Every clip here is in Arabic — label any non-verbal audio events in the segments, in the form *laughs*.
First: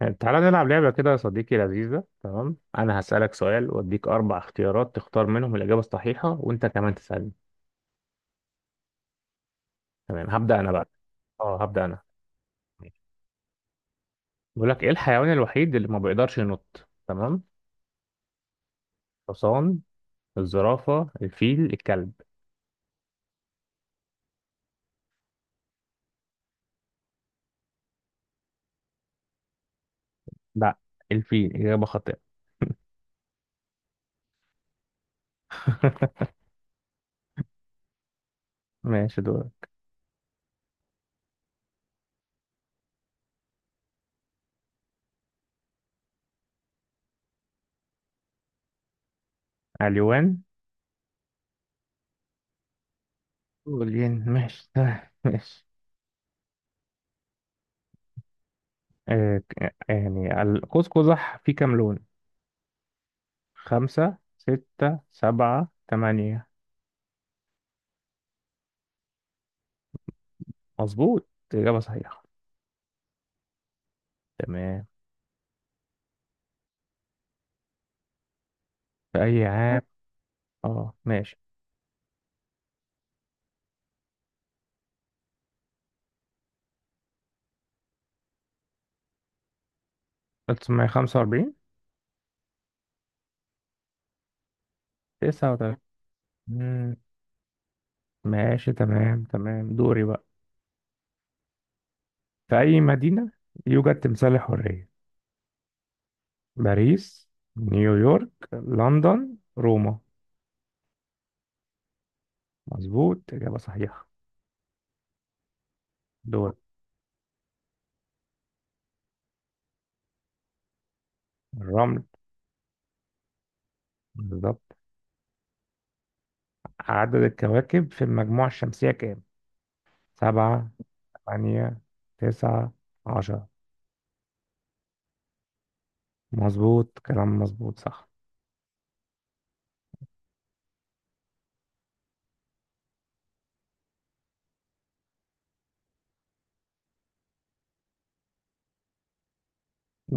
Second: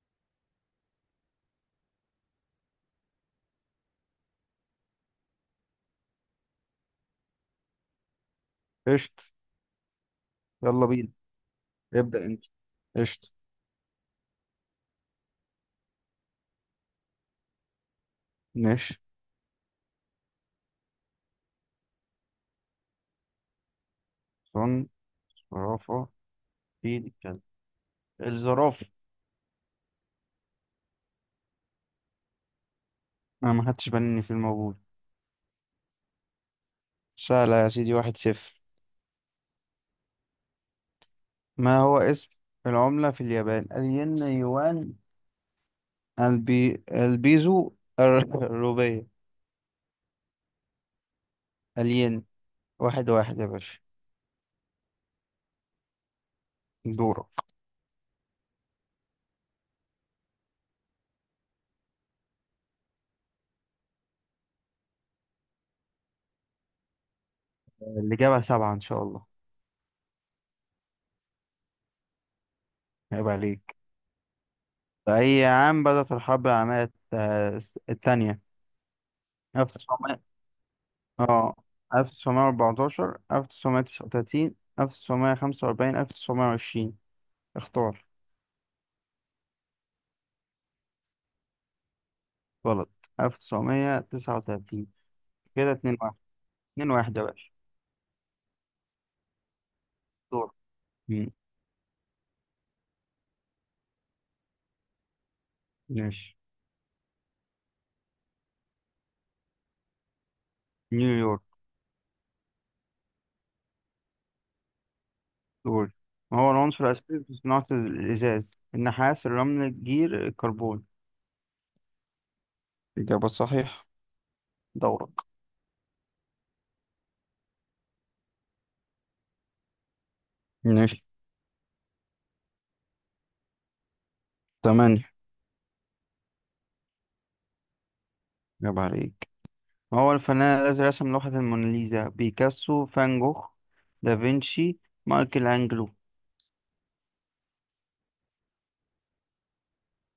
يعني تعالى نلعب لعبة كده يا صديقي. لذيذة. تمام، أنا هسألك سؤال وأديك أربع اختيارات تختار منهم الإجابة الصحيحة وأنت كمان تسألني. قشط. تمام هبدأ أنا يلا بقى. بينا. أه هبدأ أنا. ابدأ انت. قشط. بيقول لك إيه الحيوان الوحيد اللي ما بيقدرش ينط؟ تمام. ماشي. الحصان، الزرافة، الفيل، الكلب. صن زرافة فيل كلب. الزرافة. لا، الفيل إجابة خاطئة. أنا ما خدتش بالي إن في موجود. *laughs* سهلة يا سيدي، واحد صفر. ماشي دور. ما هو اسم العملة في اليابان؟ الين، يوان، البيزو، *laughs* الروبية. اليوان. الين. واحد واحد يا باشا. والين ماشي. *laughs* ماشي. دورة. قوس قزح فيه كام لون؟ خمسة، ستة، سبعة، تمانية. اللي جابها سبعة إن شاء الله. مظبوط، إجابة صحيحة. عيب عليك. تمام. في أي عام بدأت الحرب العالمية الثانية؟ في أي عام؟ 1900، اه ماشي. اه، 1914، 1939، 1945، 1920. اختار. 1945. غلط. 1939. كده 39. 2-1. 2-1 يا باشا. ماشي تمام دوري بقى. دور. مم. في أي مدينة يوجد تمثال الحرية؟ ماشي. باريس، نيويورك، لندن، روما. نيويورك. مظبوط، إجابة صحيحة. دور. ما هو دور. العنصر الأساسي في صناعة الإزاز؟ النحاس، الرمل، الجير، الكربون. الرمل. إجابة صحيحة. بالظبط. دورك. عدد الكواكب في المجموعة الشمسية كام؟ سبعة، ماشي. ثمانية، تسعة، 10. تمانية. مظبوط، كلام مظبوط، صح. إجابة عليك. ما هو الفنان الذي رسم لوحة الموناليزا؟ بيكاسو، فان جوخ، دافنشي، مايكل أنجلو.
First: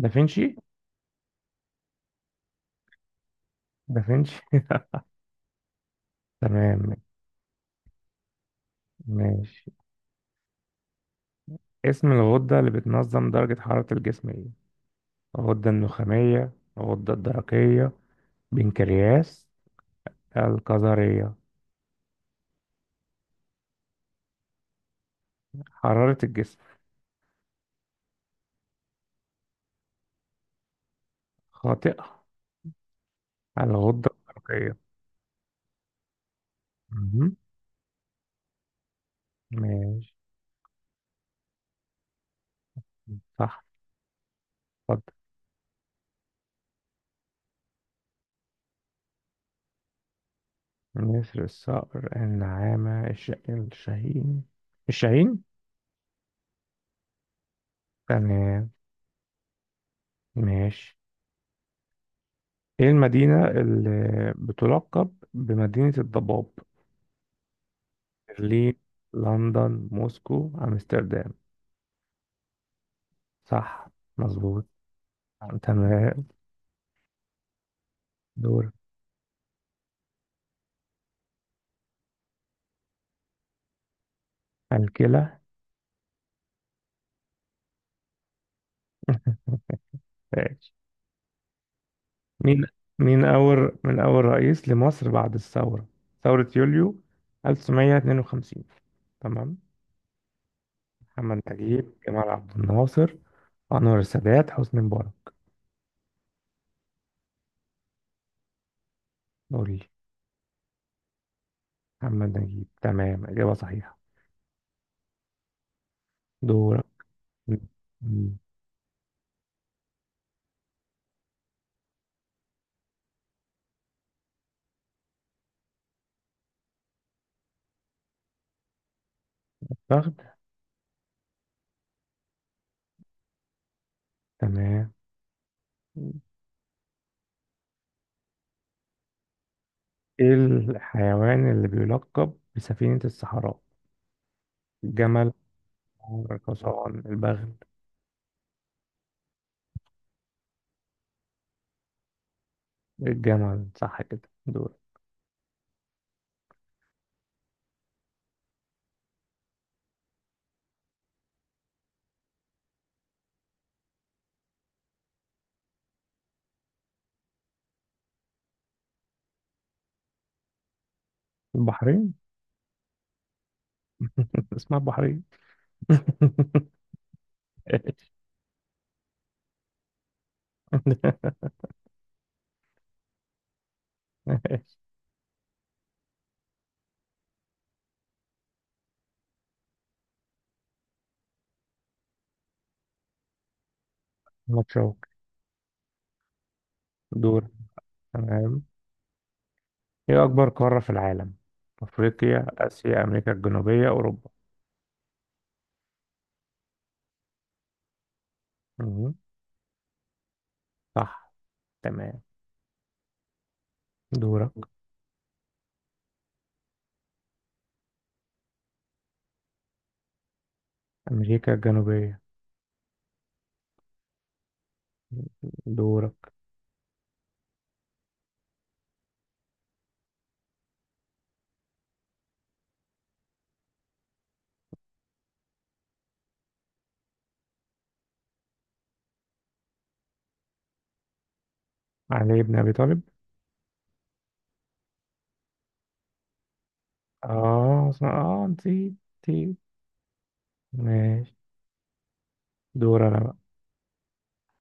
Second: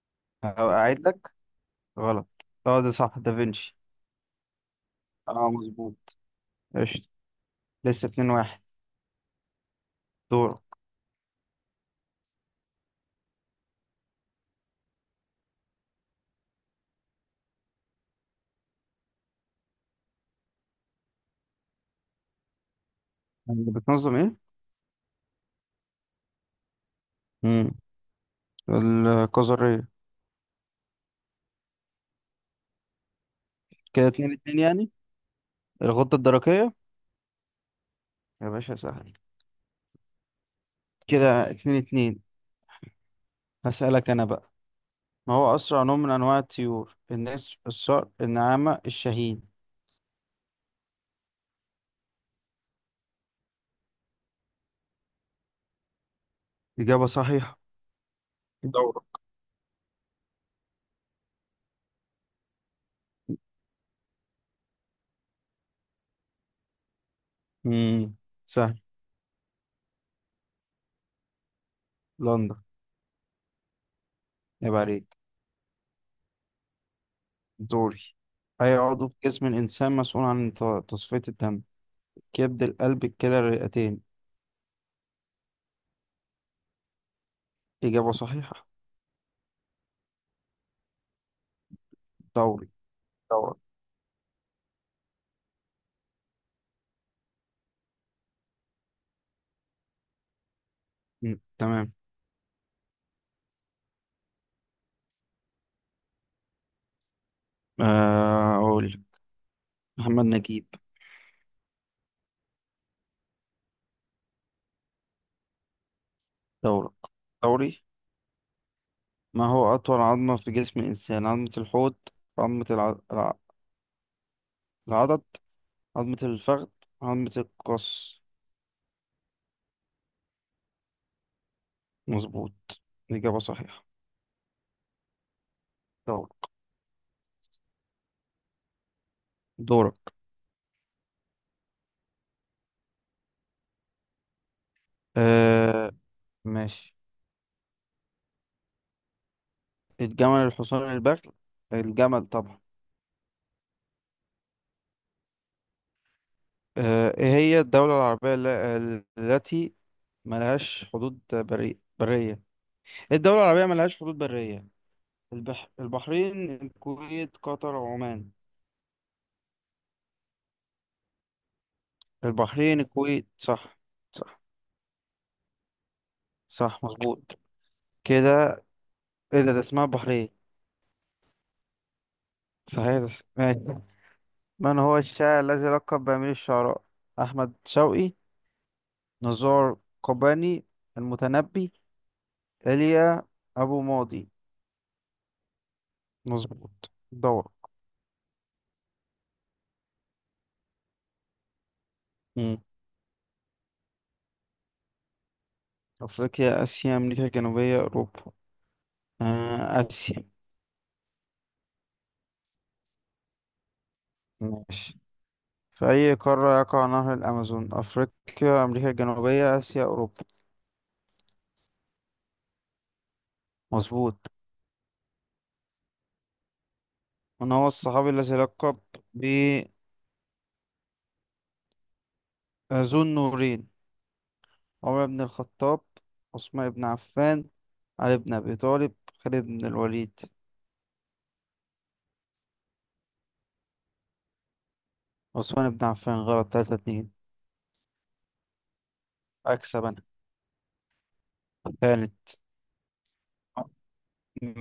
دافنشي. أعيد لك. غلط. اه ده صح، دافنشي. دافنشي. اه، مظبوط. *laughs* تمام. قشطة. لسه اتنين واحد. ماشي. دور. اسم الغدة اللي بتنظم درجة حرارة الجسم ايه؟ الغدة النخامية، الغدة الدرقية، بنكرياس، الكظرية. اللي بتنظم ايه؟ حرارة الجسم. مم. الكظرية. خاطئة، كده الغدة اتنين اتنين، الدرقية. يعني الغدة الدرقية. مهم. يا باشا سهل. ماشي. كده اتنين اتنين. صح. هسألك أنا بقى. اتفضل. ما هو أسرع نوع من أنواع الطيور؟ النسر، الصقر، النعامة، الشاهين. نسر، الصقر، النعامة، الشاهين. الشاهين. إجابة صحيحة. تمام. دورة. ماشي. ايه المدينة اللي بتلقب بمدينة الضباب؟ مم. برلين، سهل. لندن، موسكو، امستردام. لندن. صح، مظبوط. يبقى عليك. تمام. دوري. دور. أي عضو في جسم الإنسان مسؤول عن تصفية الدم؟ كبد، القلب، الكلى، الرئتين. الكلى. إجابة صحيحة. ماشي. مين دوري مين دوري. أول رئيس لمصر بعد الثورة؟ ثورة يوليو 1952. تمام. مم، محمد نجيب، تمام. جمال عبد الناصر، أنور السادات، حسني مبارك. آه، أقول. قول لي. محمد نجيب. محمد نجيب. تمام، إجابة صحيحة. دورك. دورك. دوري. م- ما هو أطول عظمة في جسم الإنسان؟ عظمة الحوض، عظمة العضد، عظمة الفخذ، عظمة القص. فخد. مظبوط. إجابة صحيحة. تمام. دورك. دورك. إيه الحيوان اللي بيلقب بسفينة الصحراء؟ الجمل، آه، ماشي. الحصان، البغل. الجمل، الحصان، البغل. الجمل طبعا. الجمل صح كده. دور. آه، إيه هي الدولة العربية التي ملهاش حدود برية؟ إيه الدولة العربية ملهاش حدود برية؟ البحرين، الكويت، قطر، عمان. البحرين. البحرين، الكويت. صح. صح اسمها البحرية. *laughs* صح. مظبوط كده. ايه ده اسمها البحرين. صحيح ده ماشي. من هو الشاعر الذي لقب بأمير الشعراء؟ أحمد شوقي، نزار قباني، المتنبي، إيليا أبو ماضي. متشوق. مظبوط. دور. دور. تمام. ايه أكبر قارة في العالم؟ أفريقيا، مم. آسيا، أمريكا الجنوبية، أوروبا. أفريقيا، آسيا، أمريكا الجنوبية، أوروبا. مهم. آه، آسيا. صح. تمام. دورك. ماشي. في أي قارة يقع نهر الأمازون؟ أفريقيا، أمريكا الجنوبية، آسيا، أوروبا. أمريكا الجنوبية. مظبوط. دورك. من هو الصحابي الذي لقب بذو النورين؟ عمر بن الخطاب، عثمان بن عفان، علي بن أبي طالب، خالد بن الوليد. علي بن أبي طالب. عثمان بن عفان. غلط. تلاتة اتنين. آه صح. آه نسيت، نسيت. أكسب أنا. ماشي. كانت. دور أنا بقى.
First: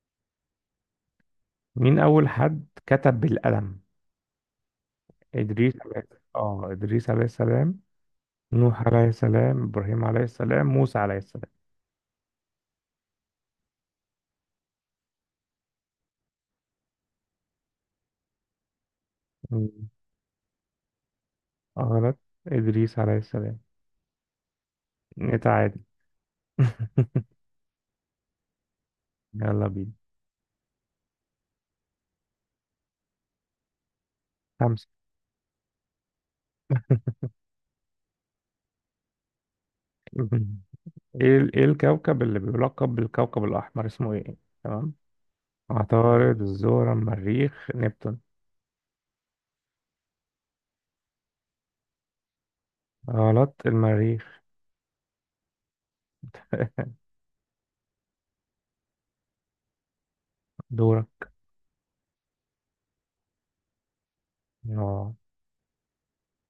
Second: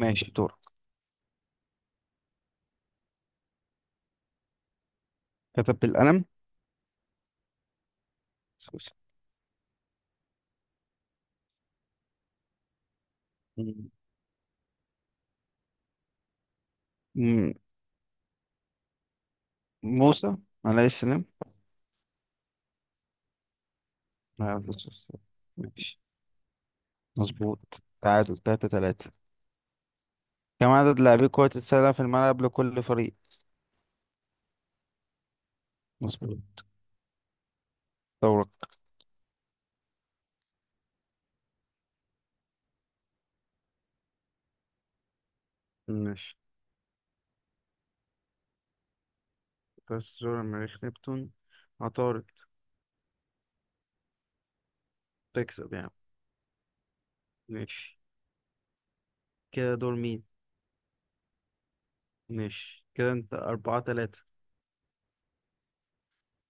ماشي دور. مين أول حد كتب بالقلم؟ إدريس كتب عليه. بالقلم. آه إدريس عليه السلام، نوح عليه السلام، إبراهيم عليه السلام، موسى عليه م- م- السلام. موسى عليه السلام غلط، إدريس عليه السلام. عليه السلام. نتعادل. ماشي. *laughs* مظبوط. تعادل تلاتة تلاتة. يلا بينا. كم عدد لاعبي كرة السلة في الملعب لكل فريق؟ خمسة. مظبوط. دورك. *laughs* إيه الكوكب اللي بيلقب بالكوكب الأحمر اسمه إيه؟ تمام. ماشي عطارد، الزهرة، المريخ، نبتون. بس زور. المريخ، نبتون، عطارد. غلط، المريخ. تكسب يعني. *laughs* ماشي. كده دور مين. دورة. ماشي. كده انت أربعة تلاتة. اه.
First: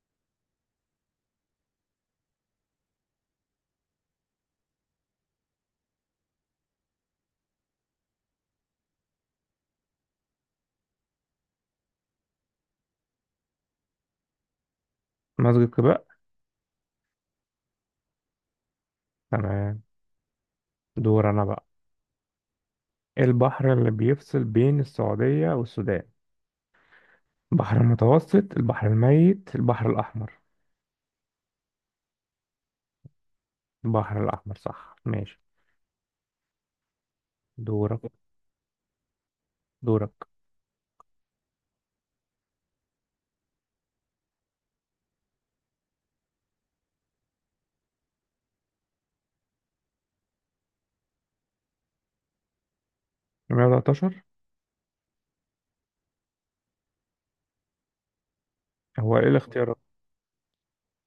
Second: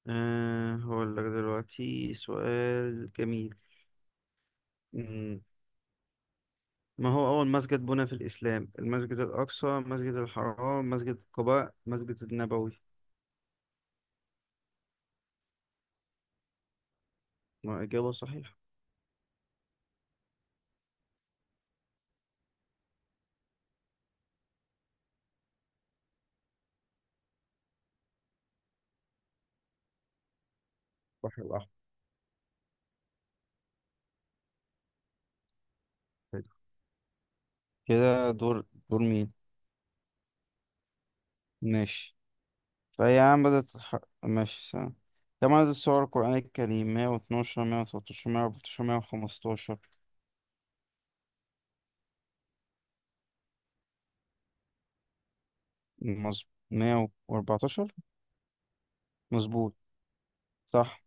هقول لك دلوقتي سؤال جميل. مم. ما هو أول مسجد بنى في الإسلام؟ المسجد الأقصى، مسجد الحرام، مسجد قباء، مسجد النبوي. مسجد قباء. ما إجابة صحيحة. تمام. دور أنا بقى. إيه البحر اللي بيفصل بين السعودية والسودان؟ البحر المتوسط، البحر الميت، البحر الأحمر. البحر الأحمر. البحر الأحمر صح. ماشي. حلو. دورك كده دور. دور مين. دورك ماشي. فهي عم بدأت ماشي سنة. كم عدد السور القرآن الكريم؟ 112، 113، 114، 115. 113. مظبوط. 114. هو إيه مظبوط الاختيارات؟ صح.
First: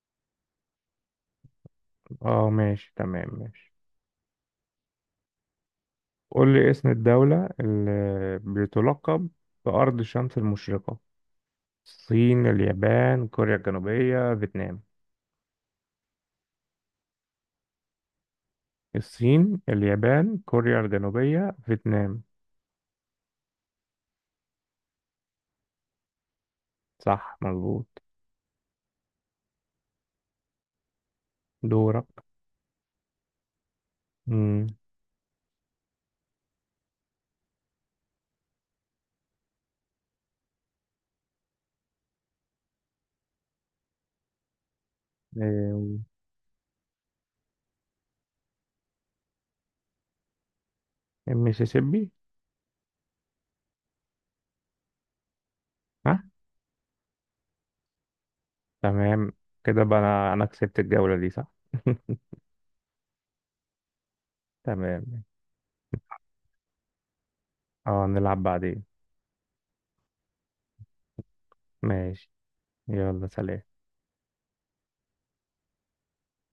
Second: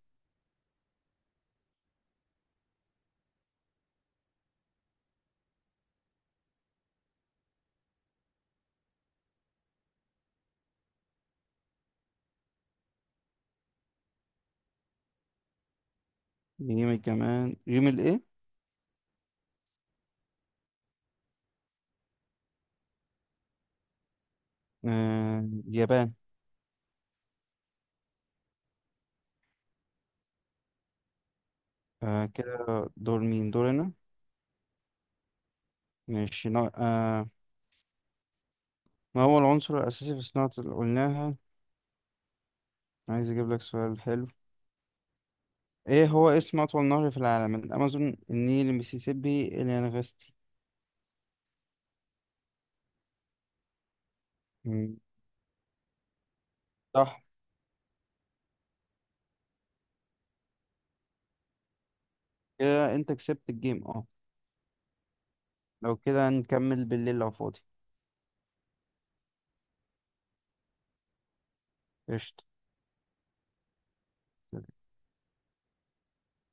اه ماشي، تمام ماشي. قول لي اسم الدولة اللي بتلقب بأرض الشمس المشرقة. الصين، اليابان، كوريا الجنوبية، فيتنام. يوم كمان يوم الايه؟ الصين، اليابان، كوريا الجنوبية، فيتنام. آه، اليابان. صح، مظبوط. دورك. آه، كده. دور مين. دورنا. مم. ماشي آه. ما هو العنصر الأساسي في صناعة اللي قلناها؟ عايز أجيب لك سؤال حلو. إيه، إيه هو اسم أطول نهر في العالم؟ الأمازون، النيل، المسيسيبي، اليانغستي. المسيسيبي. مم، ها. صح. تمام. كده بقى أنا كسبت الجولة دي صح. *laughs* كده أنت كسبت الجيم. تمام. لو كده نكمل بالليل لو فاضي. اه نلعب بعدين. ماشي. قشطة. يلا سلام.